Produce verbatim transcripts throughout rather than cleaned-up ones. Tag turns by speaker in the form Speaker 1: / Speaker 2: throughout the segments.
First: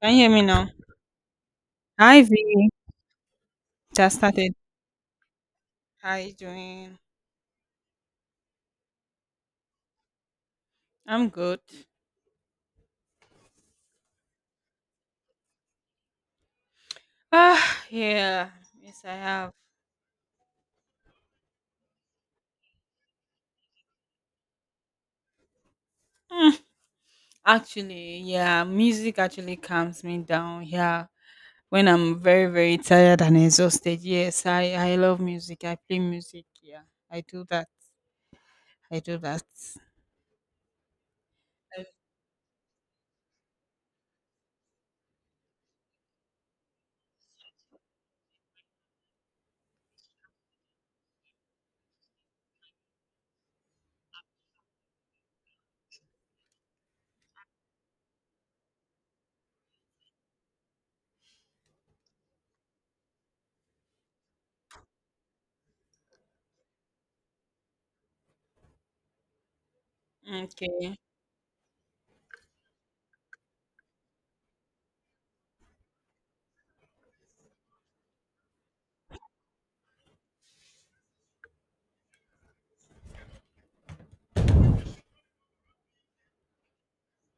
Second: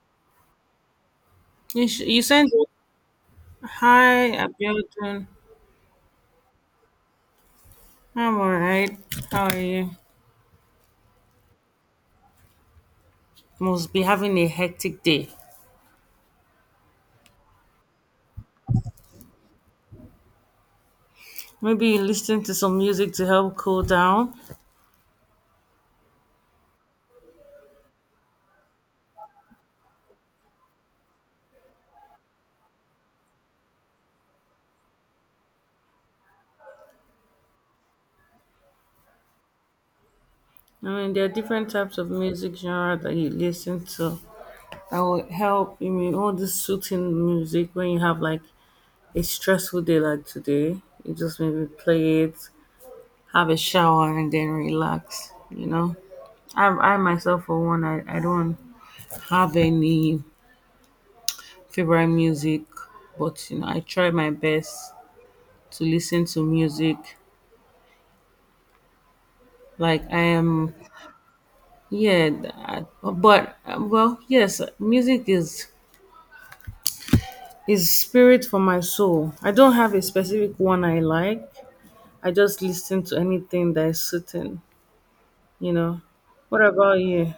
Speaker 1: Can you hear me now?
Speaker 2: You, sh-
Speaker 1: Hi
Speaker 2: you sent.
Speaker 1: V, just
Speaker 2: Hi,
Speaker 1: started.
Speaker 2: Abiodun.
Speaker 1: How you doing?
Speaker 2: I'm alright. How are you?
Speaker 1: I'm good.
Speaker 2: Must be having a hectic day.
Speaker 1: Ah, yeah. Yes, I have.
Speaker 2: Maybe you listen to some music to help cool down.
Speaker 1: Mm, Actually, yeah, music actually calms me down. Yeah, when I'm very, very tired and exhausted. Yes, I I love music. I play music. Yeah, I do that. I do that.
Speaker 2: I mean, there are different
Speaker 1: I-
Speaker 2: types of music genre that you listen to that will help. I mean, all this soothing music when you have like a stressful day like today, you just maybe play it, have a shower, and then relax. You know, I, I myself for one, I, I don't have any favorite music, but you know, I try my best to listen to music. Like I am,
Speaker 1: Okay.
Speaker 2: yeah, I, but uh, well, yes, music is is spirit for my soul. I don't have a specific one I like. I just listen to anything that is suiting. You know, what about you?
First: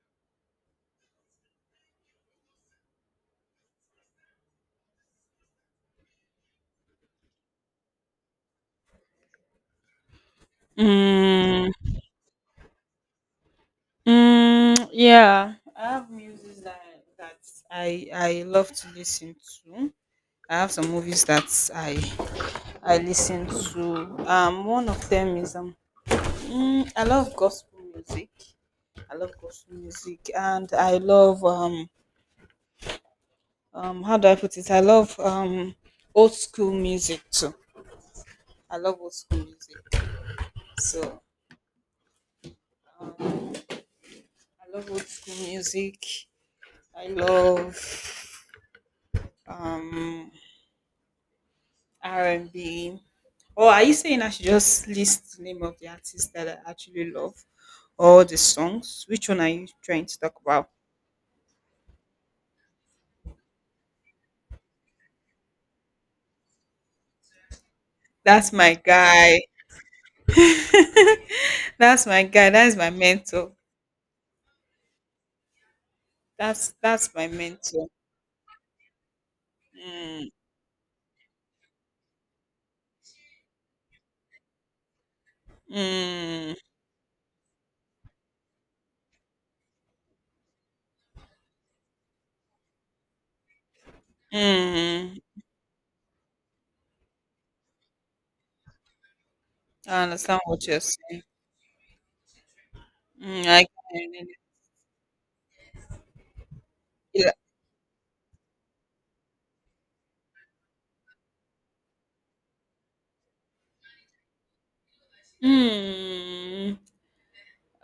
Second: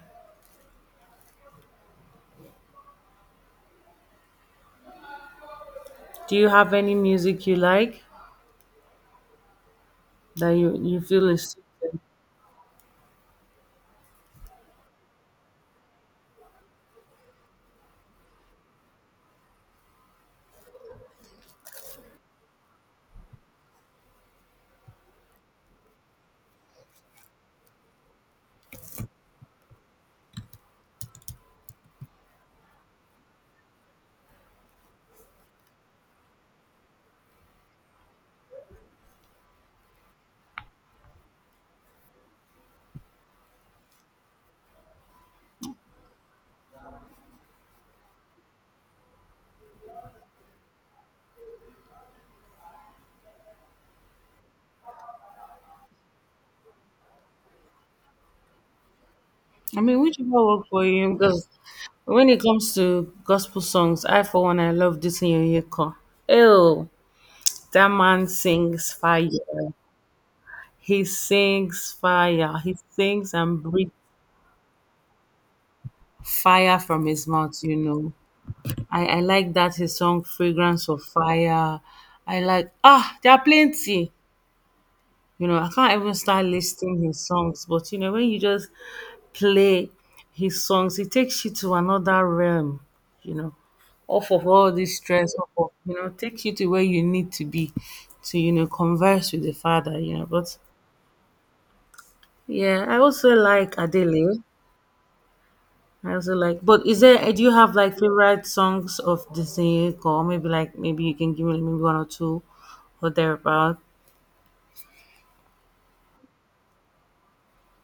Speaker 2: Do you have any music you like that you you feel is
Speaker 1: Mm,
Speaker 2: suited?
Speaker 1: mm, yeah, I have music that that I I love to listen to. I have some movies that I I listen to. Um, one of them is um, mm, I love gospel music. I love gospel music, and I love um, um, how do I put it? I love um, old school music too. I love old school music. So I love old school music. I love um R and B. Or are you saying I should just list the name of the artist that I actually love, or the songs? Which one are you
Speaker 2: I mean,
Speaker 1: trying
Speaker 2: which
Speaker 1: to
Speaker 2: one
Speaker 1: talk
Speaker 2: work
Speaker 1: about?
Speaker 2: for you? Because when it comes to gospel songs, I for one I love this Yonyeko. Oh, that man
Speaker 1: That's my
Speaker 2: sings fire.
Speaker 1: guy.
Speaker 2: He sings
Speaker 1: That's my guy.
Speaker 2: fire.
Speaker 1: That's
Speaker 2: He
Speaker 1: my
Speaker 2: sings
Speaker 1: mentor.
Speaker 2: and breathes
Speaker 1: That's
Speaker 2: fire from
Speaker 1: that's my
Speaker 2: his mouth. You
Speaker 1: mentor.
Speaker 2: know, I I like that his song
Speaker 1: Mm,
Speaker 2: "Fragrance of Fire." I like ah, there are plenty. You know, I can't even start
Speaker 1: mm,
Speaker 2: listing his songs, but you know, when you just play his songs. He takes you to another realm, you know, off of all this
Speaker 1: mm.
Speaker 2: stress, off of, you know, takes you to where you need to be to, you know, converse with the father,
Speaker 1: I
Speaker 2: you know.
Speaker 1: understand
Speaker 2: But
Speaker 1: what you're saying.
Speaker 2: yeah, I also
Speaker 1: Mm, I
Speaker 2: like
Speaker 1: can.
Speaker 2: Adele. I also like, but is
Speaker 1: Yeah.
Speaker 2: there, do you have like favorite songs of Disney or maybe like, maybe you can give me maybe one or two or thereabout?
Speaker 1: Mm,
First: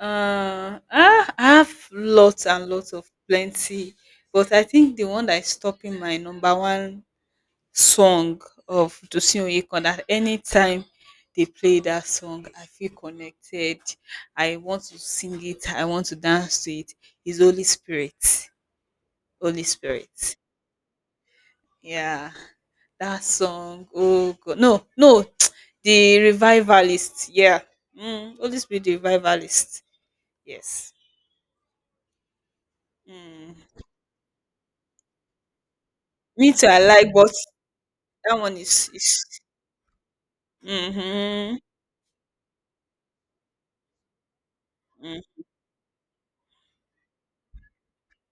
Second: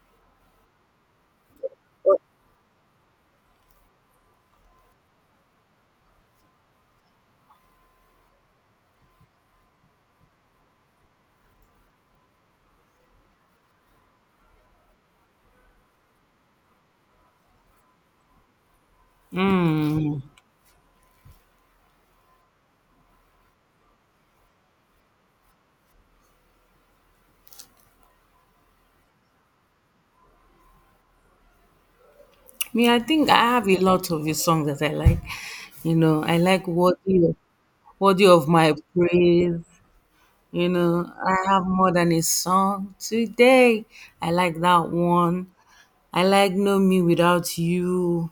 Speaker 1: uh, I have lots and lots of plenty, but I think the one that is stopping my number one song of Tosin Oyekan that anytime they play that song, I feel connected. I want to sing it. I want to dance to it. It's Holy Spirit. Holy
Speaker 2: Mm.
Speaker 1: Spirit. Yeah. That song. Oh God. No, no. The revivalist. Yeah. Mm, Holy Spirit, the revivalist. Yes.
Speaker 2: Me, I think I have a
Speaker 1: Mm.
Speaker 2: lot of his songs that I like. You know, I
Speaker 1: Me too,
Speaker 2: like
Speaker 1: I like,
Speaker 2: Worthy
Speaker 1: but
Speaker 2: of, Worthy
Speaker 1: that
Speaker 2: of
Speaker 1: one
Speaker 2: My
Speaker 1: is. is
Speaker 2: Praise. You know, I
Speaker 1: Mm-hmm,
Speaker 2: have more than a song today. I like that one. I like Know Me Without You.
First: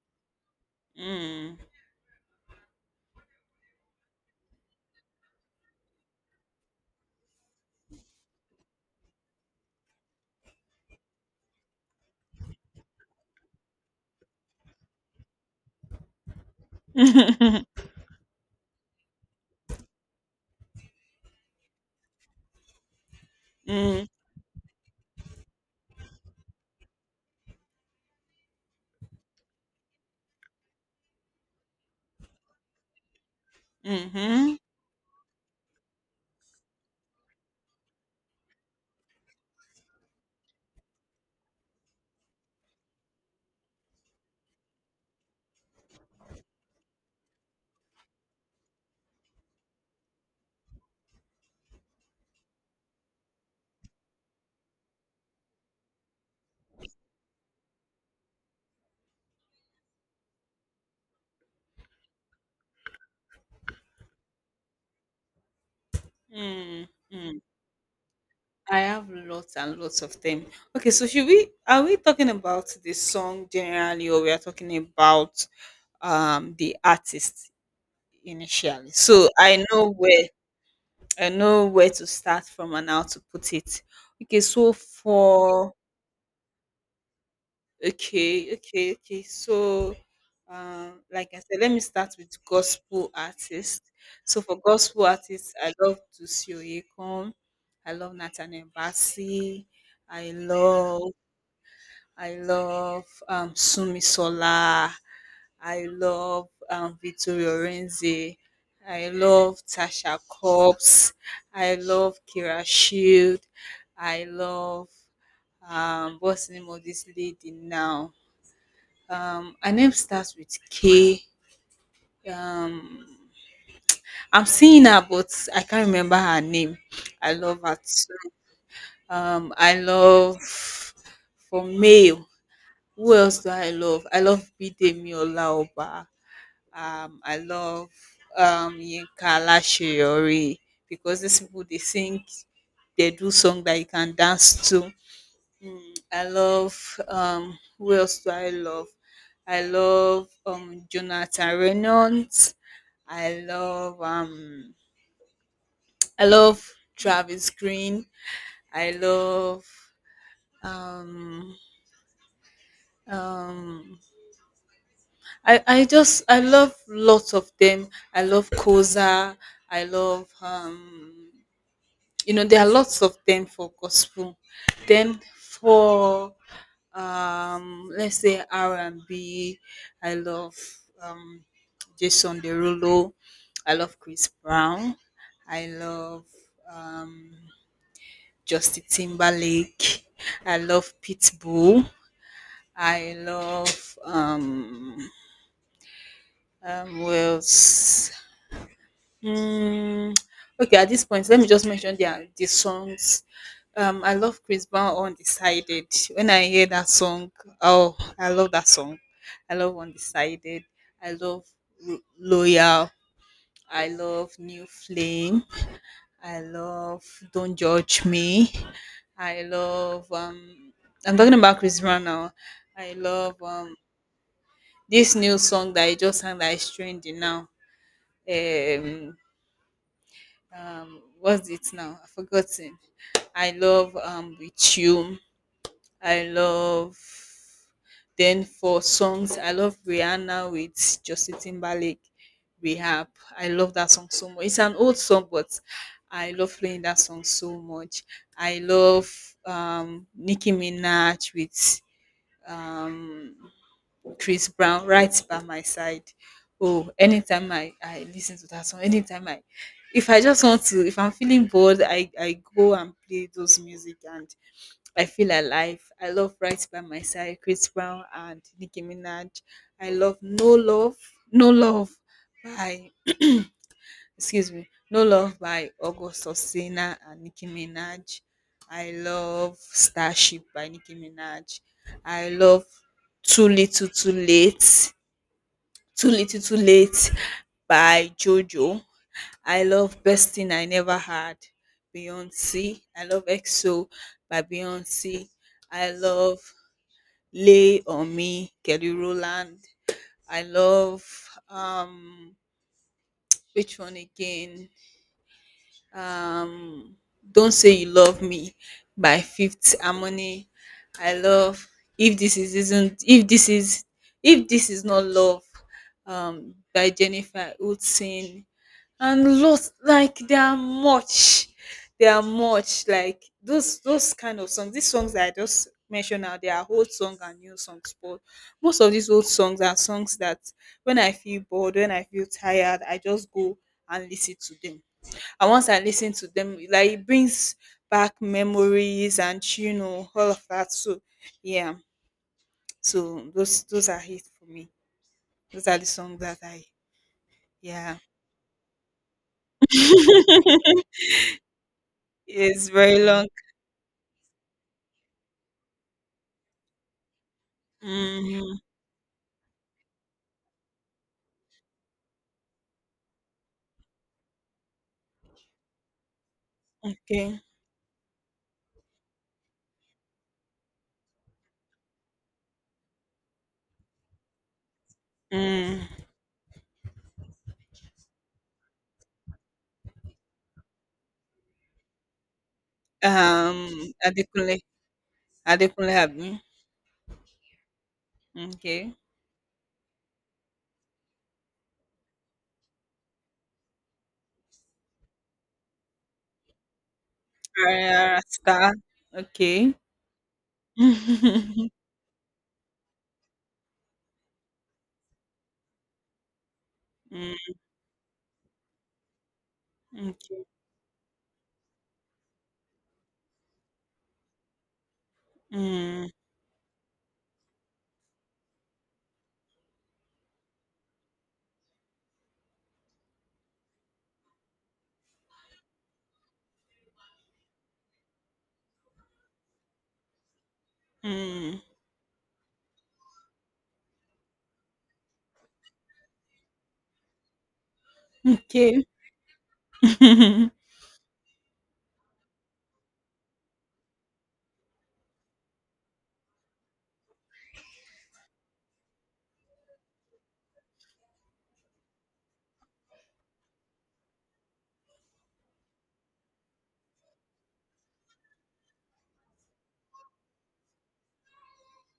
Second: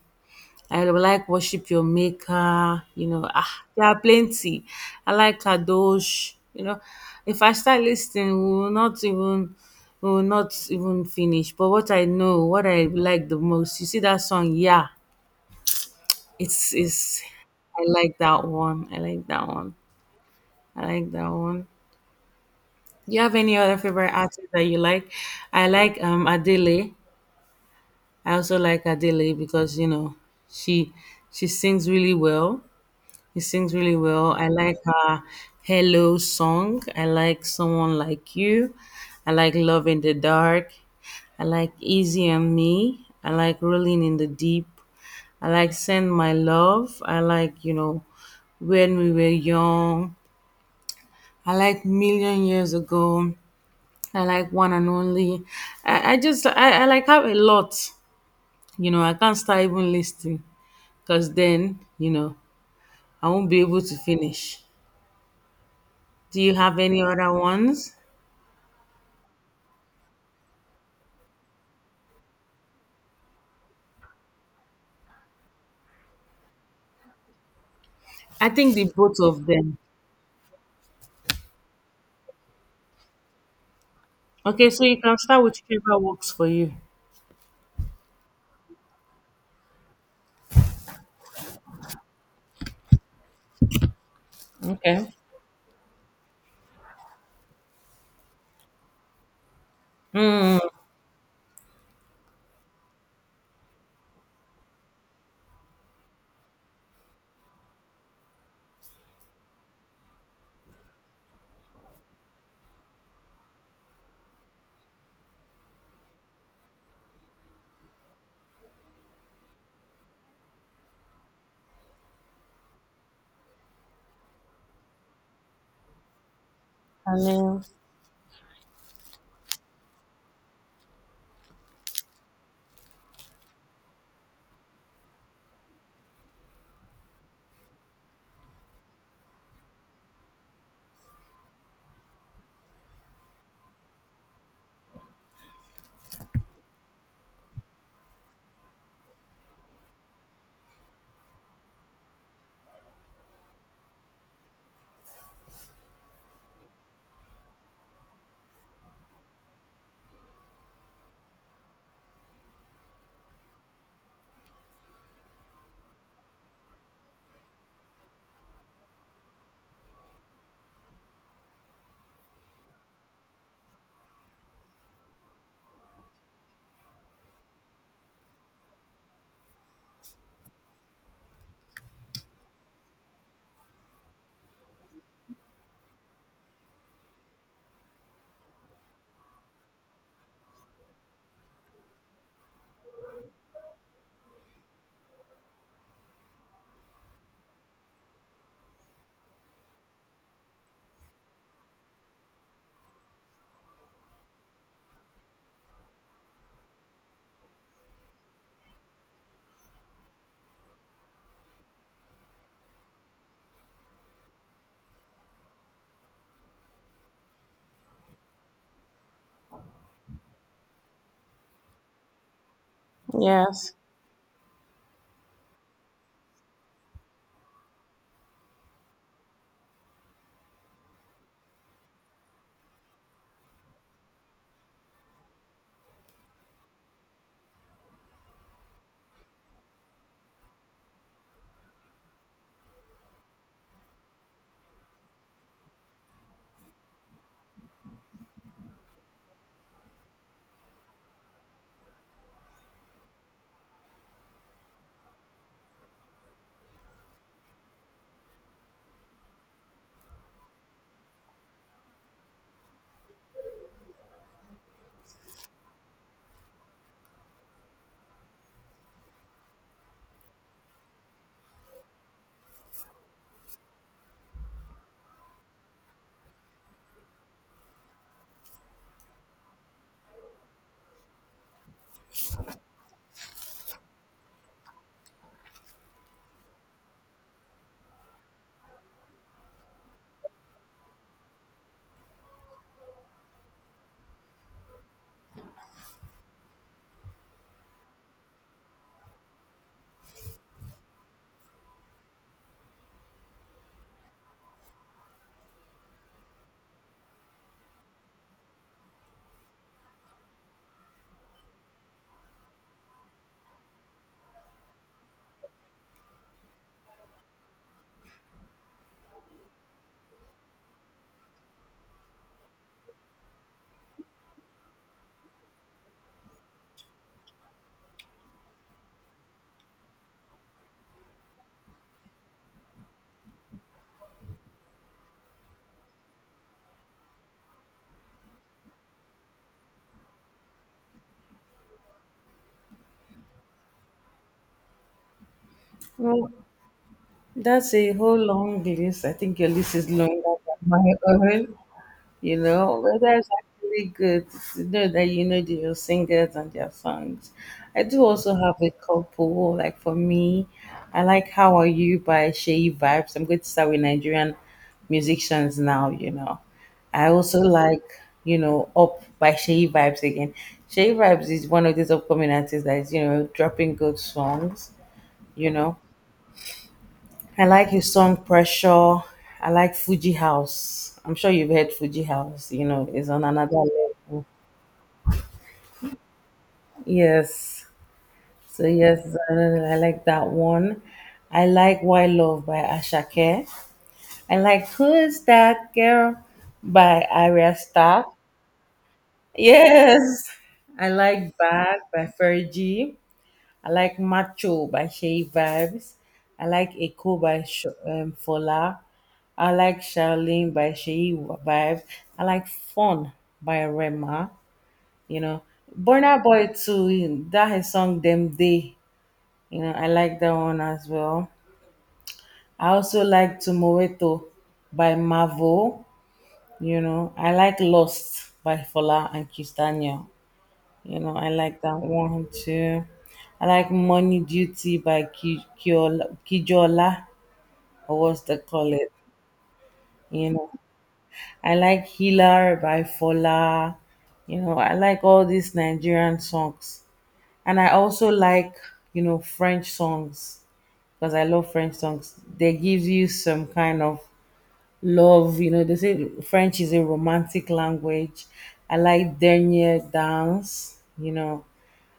Speaker 2: I like
Speaker 1: mm-hmm,
Speaker 2: Worship Your Maker. You know, ah, there are plenty. I like Kadosh. You know, if I start listening, we will not even we will not even finish. But what I know, what I like the most, you see that song, yeah. It's it's I like that one. I like that one. I like that one. Do you have any other favorite artists that you like? I like um Adele. I also like Adele because you know she she sings really well. She sings really well. I
Speaker 1: mm-hmm.
Speaker 2: like her Hello song. I like Someone Like You. I like Love in the Dark. I like Easy on Me. I like Rolling in the Deep. I like Send My Love. I like, you know, When We Were Young. I like Million Years Ago. I like one and only. I, I just I, I like have a lot. You know, I can't start even listing because then, you know, I won't be able to finish. Do you have
Speaker 1: Mm,
Speaker 2: any other
Speaker 1: mm.
Speaker 2: ones?
Speaker 1: I have lots and lots of them. Okay, so should we are we talking about the song generally or we are talking about um the artist
Speaker 2: I think the
Speaker 1: initially?
Speaker 2: both
Speaker 1: So
Speaker 2: of
Speaker 1: I
Speaker 2: them.
Speaker 1: know where I know where to start from and how to put it. Okay,
Speaker 2: Okay,
Speaker 1: so
Speaker 2: so you can start with
Speaker 1: for
Speaker 2: whichever works for you.
Speaker 1: okay, okay, okay. So Um, like I said, let me start with gospel artists. So for gospel
Speaker 2: Okay.
Speaker 1: artists, I love Tusi Oyekan. I love Nathaniel Bassey. I
Speaker 2: Mm.
Speaker 1: love I love um, Sumi Sola. I love um, Vittorio Renzi. I love Tasha Cobbs. I love Kira Shield. I love um, what's the name of this lady now? Um, her name starts with K. Um, I am seeing her, but I can't remember her name.
Speaker 2: I
Speaker 1: I love
Speaker 2: mean,
Speaker 1: her too. Um, I love for male. Who else do I love? I love Bidemi Olaoba. Um, I love um Yinka Alaseyori because these people they sing, they do song that you can dance to. Mm, I love um who else do I love? I love um Jonathan Reynolds. I love um I love Travis Green. I love um um I I just I love lots of them. I love Koza. I love um you know there are lots of them for gospel. Then for um let's say R and B, I love um Jason Derulo. I love Chris Brown. I love um Justin Timberlake. I love Pitbull. I love um um who else? Hmm, okay, at this point, let me just mention the the songs. Um, I love Chris Brown Undecided. When I hear that song, oh, I love that song. I love Undecided. I love Ro- Loyal. I love New Flame. I love Don't Judge Me. I love um I'm talking about Chris Brown now. I love
Speaker 2: yes.
Speaker 1: um this new song that I just sang that is trending now. Um um what's it now? I forgotten. I love um with you. I love then for songs, I love Rihanna with Justin Timberlake, Rehab. I love that song so much. It's an old song, but I love playing that song so much. I love um, Nicki Minaj with um, Chris Brown right by my side. Oh, anytime I, I listen to that song, anytime I if I just want to, if I'm feeling bored, I, I go and play those music and I feel alive. I love Right by My Side, Chris Brown and Nicki Minaj. I love No Love, No Love by excuse me, No Love by August Osina and Nicki Minaj. I love Starship by Nicki Minaj. I love Too Little Too Late, Too Little Too Late by Jojo. I love Best Thing I Never Had, Beyonce. I love E X O by Beyonce. I love Lay on Me, Kelly Rowland. I love um which one again? Um Don't Say You Love Me by Fifth Harmony. I love If This Is Isn't If This Is If This Is Not Love um by Jennifer Hudson and lost like they are much they are much like those those kind of songs these songs that I just mentioned now they are old songs and new songs but most of these old songs are songs that when I feel bored when I feel tired I just go and listen to them and once I listen to them like it brings back memories and you know all of that so yeah so those those are it for me those are the songs
Speaker 2: Well,
Speaker 1: that I
Speaker 2: that's a
Speaker 1: yeah
Speaker 2: whole long list. I think your list is longer than my own. You
Speaker 1: it's
Speaker 2: know,
Speaker 1: very
Speaker 2: but
Speaker 1: long
Speaker 2: that's actually good to know that you know the your singers and their songs. I do also have
Speaker 1: mm,
Speaker 2: a couple. Like for me, I like "How Are You" by Shea Vibes. I'm going to start with Nigerian musicians now. You know, I
Speaker 1: okay.
Speaker 2: also like you know "Up" by Shea Vibes again. Shea Vibes is one of these upcoming artists that is you know dropping good songs. You know.
Speaker 1: Mm.
Speaker 2: I like his song Pressure. I like Fuji House. I'm sure you've heard Fuji House, you know, it's on another
Speaker 1: Um,
Speaker 2: level.
Speaker 1: Adekunle, Adekunle Abi.
Speaker 2: Yes. So
Speaker 1: Okay.
Speaker 2: yes, uh, I like that one. I like Why Love by Ashake. I like Who's That Girl by Aria Starr.
Speaker 1: Rara Star. Okay.
Speaker 2: Yes. I like Bad by Fergie. I like Macho by Shay Vibes. I like Echo by Sh- um, Fola. I like
Speaker 1: Mm, okay.
Speaker 2: Charlene by Shay Vibes. I like Fun by Rema. You know,
Speaker 1: Mm,
Speaker 2: Burna Boy too. That his song Them Day. You know, I like that one as well. I also like Tumoeto by Mavo. You know, I like Lost by Fola and Kistania. You know, I like
Speaker 1: mm,
Speaker 2: that one too. I like Money Duty by Ki- Kiola- Kijola, or what's the call
Speaker 1: okay.
Speaker 2: it? You
Speaker 1: Mm,
Speaker 2: know, I like Healer by Fola. You know, I like all these Nigerian songs. And I also like, you know, French songs because I love French songs. They give you some kind of love. You know, they say French is a romantic language. I like dernier dance. You know,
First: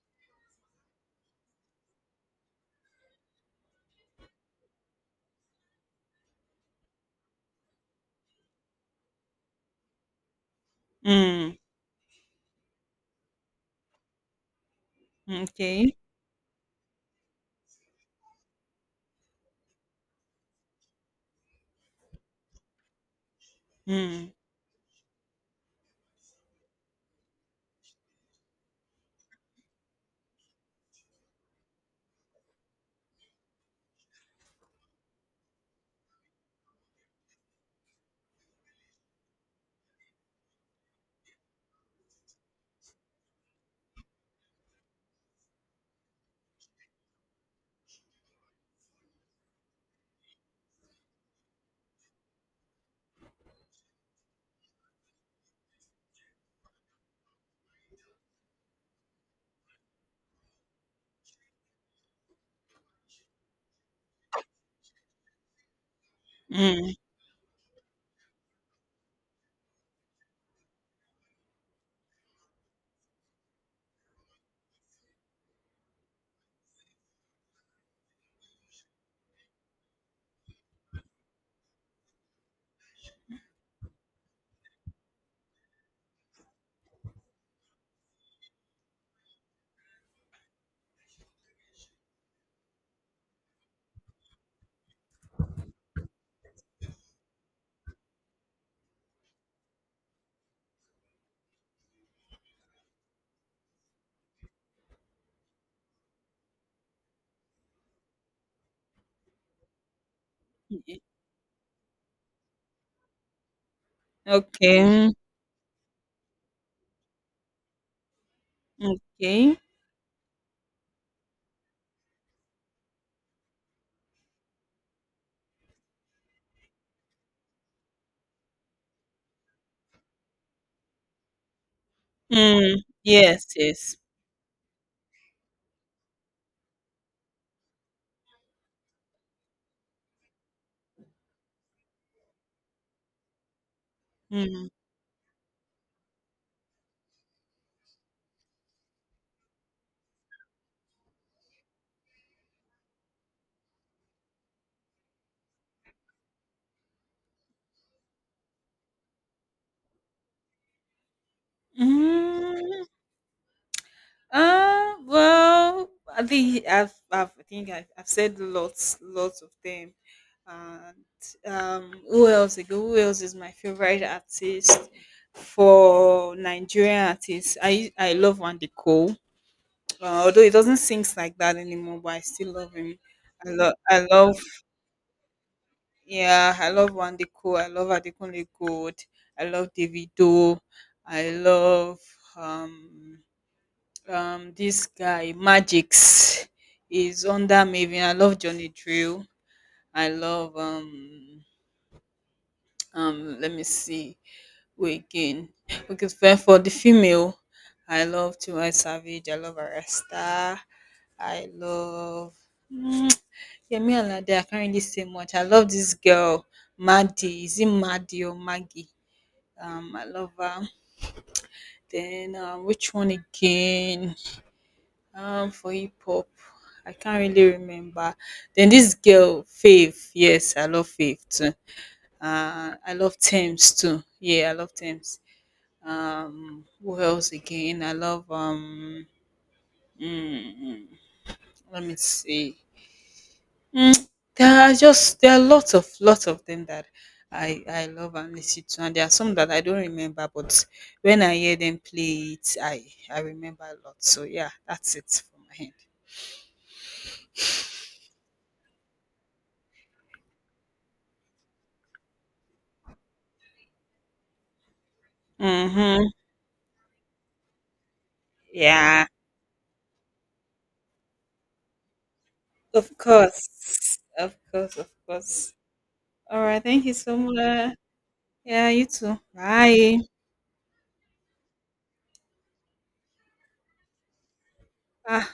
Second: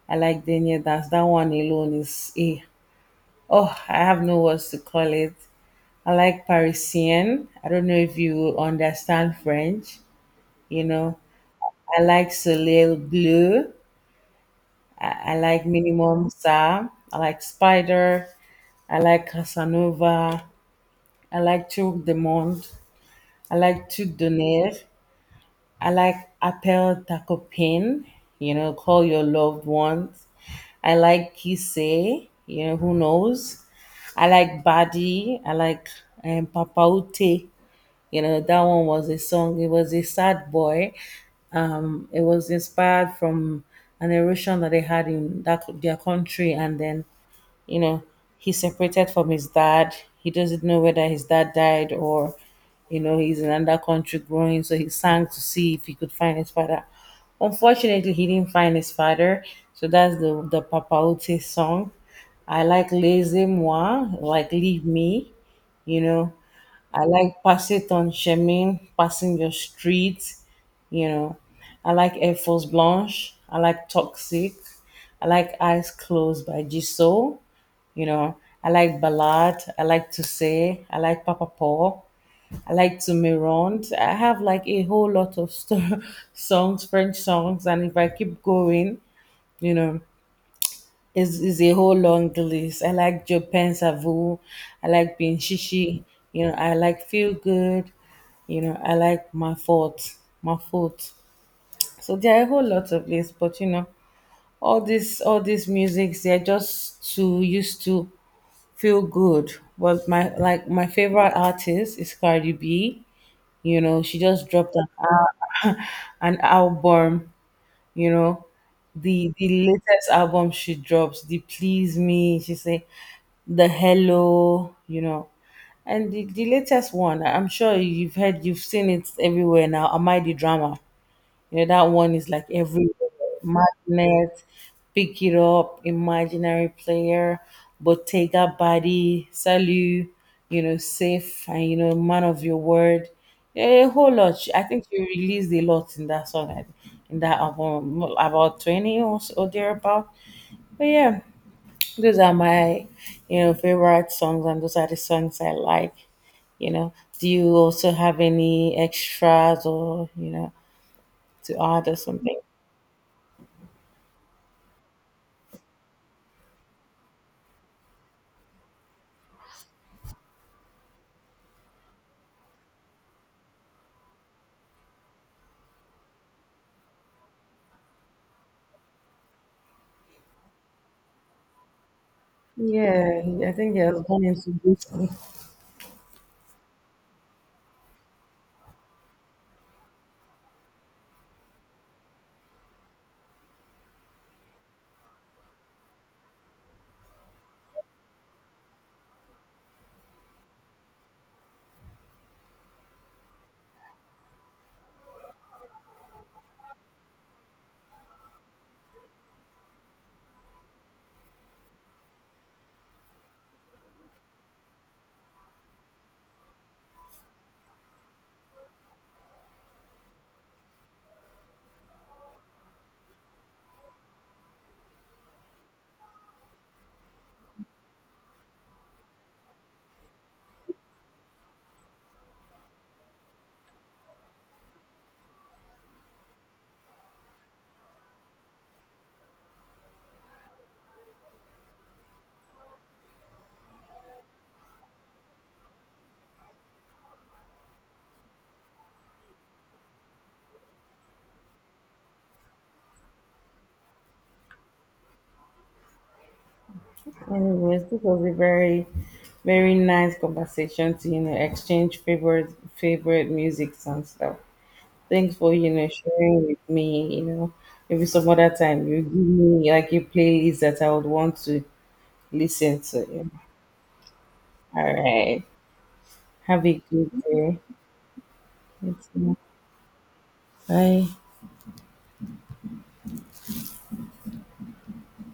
Speaker 2: I like dernier dance. That one alone is a oh, I have no words to call it. I like Parisian. I don't know if you understand French. You know,
Speaker 1: mm,
Speaker 2: I like Soleil Bleu. I, I like
Speaker 1: okay.
Speaker 2: Minimum Sa. I like Spider. I like Casanova. I like Tour de Monde. I like Tuc
Speaker 1: Mm,
Speaker 2: d'Honneur. I like Apple Tacopin, you know, call your loved ones. I like Kise, you know, who knows? I like Badi. I like um, Papa Ute. You know, that one was a song. It was a sad boy. Um, it was inspired from an erosion that they had in that their country, and then you know he's separated from his dad. He doesn't know whether his dad died or you know he's in another country growing, so he sang to see if he could find his father. Unfortunately he didn't find his father. So that's the the papauti song. I like laissez moi, like leave me, you know.
Speaker 1: mm,
Speaker 2: I like Pass It on Chemin, Passing Your Street, you know. I like Air Force Blanche. I like Toxic. I like Eyes Closed by G Soul, you know. I like Ballad. I like To Say. I like Papa Paul. I like To Mirand. I have like a whole lot of st- songs, French songs, and if I keep going, you know, it's, it's a whole long list. I like Japan Savu. I like Binshishi. You know, I like Feel Good. You know, I like my fault, my fault. So there are a whole lot of lists, but you know, all this, all these musics, they're just to used to feel good. But my like my
Speaker 1: okay.
Speaker 2: favorite artist is Cardi B. You know, she just dropped an, al- an album, you know, the
Speaker 1: Okay.
Speaker 2: the latest album she drops the please me she say the hello, you know. And the, the latest one I'm sure you've heard, you've seen it everywhere now, am I the drama, you know, that one is like
Speaker 1: Mm,
Speaker 2: every
Speaker 1: yes, yes.
Speaker 2: magnet, pick it up, imaginary player, Bottega body, Salut, you know, safe, and you know, man of your word. A whole lot. She- I
Speaker 1: Mm.
Speaker 2: think she released a lot in that song, I- in that album, about twenty or, s- or thereabout. But yeah, those are my, you know, favorite songs, and those are the songs I like, you know. Do you also have any extras or you know to add or something?
Speaker 1: Mm. Uh, well, I think I've, I've I think I've, I've said lots, lots of them. And um, who else again? Who else is my favorite artist for Nigerian artists? I I love Andy Cole. Uh, although he doesn't sing like that anymore, but I still love him.
Speaker 2: Yeah,
Speaker 1: I
Speaker 2: I
Speaker 1: love,
Speaker 2: think he has
Speaker 1: I
Speaker 2: gone
Speaker 1: love,
Speaker 2: into this.
Speaker 1: yeah, I love Andy Cole. I love Adekunle Gold. I love Davido. I love um um this guy Magix is under Maven. I love Johnny Drill. I love um um let me see who again. Okay, for for the female, I love Tiwa Savage, I love Arasta, I love mm, Yemi Alade. I can't really say much. I love this girl, Maddie. Is it Maddie or Maggie? Um I love her. Then um, which one again? Um, for hip hop, I can't really remember. Then this girl Faith, yes, I love Faith too. Uh, I love Thames too. Yeah, I love Thames. Um, who else again? I love um. mm, mm, let me see. Mm, there are just there are lots of lots of them that I I love and listen to, and there are some that I don't remember, but when I hear them play it, I I remember a lot. So yeah, that's it for my hand.
Speaker 2: Anyways, this was a very, very nice conversation to you know exchange favorite favorite musics and stuff. Thanks for you know
Speaker 1: Mm-hmm.
Speaker 2: sharing with me. You know, maybe some other time you
Speaker 1: Yeah.
Speaker 2: give me like a playlist that I would want to listen
Speaker 1: Of
Speaker 2: to. You know.
Speaker 1: course. Of course,
Speaker 2: All
Speaker 1: of
Speaker 2: right,
Speaker 1: course. All right.
Speaker 2: have a
Speaker 1: Thank you
Speaker 2: good
Speaker 1: so
Speaker 2: day.
Speaker 1: much. Yeah, you
Speaker 2: Thanks.
Speaker 1: too. Bye.
Speaker 2: Bye.
Speaker 1: Ah.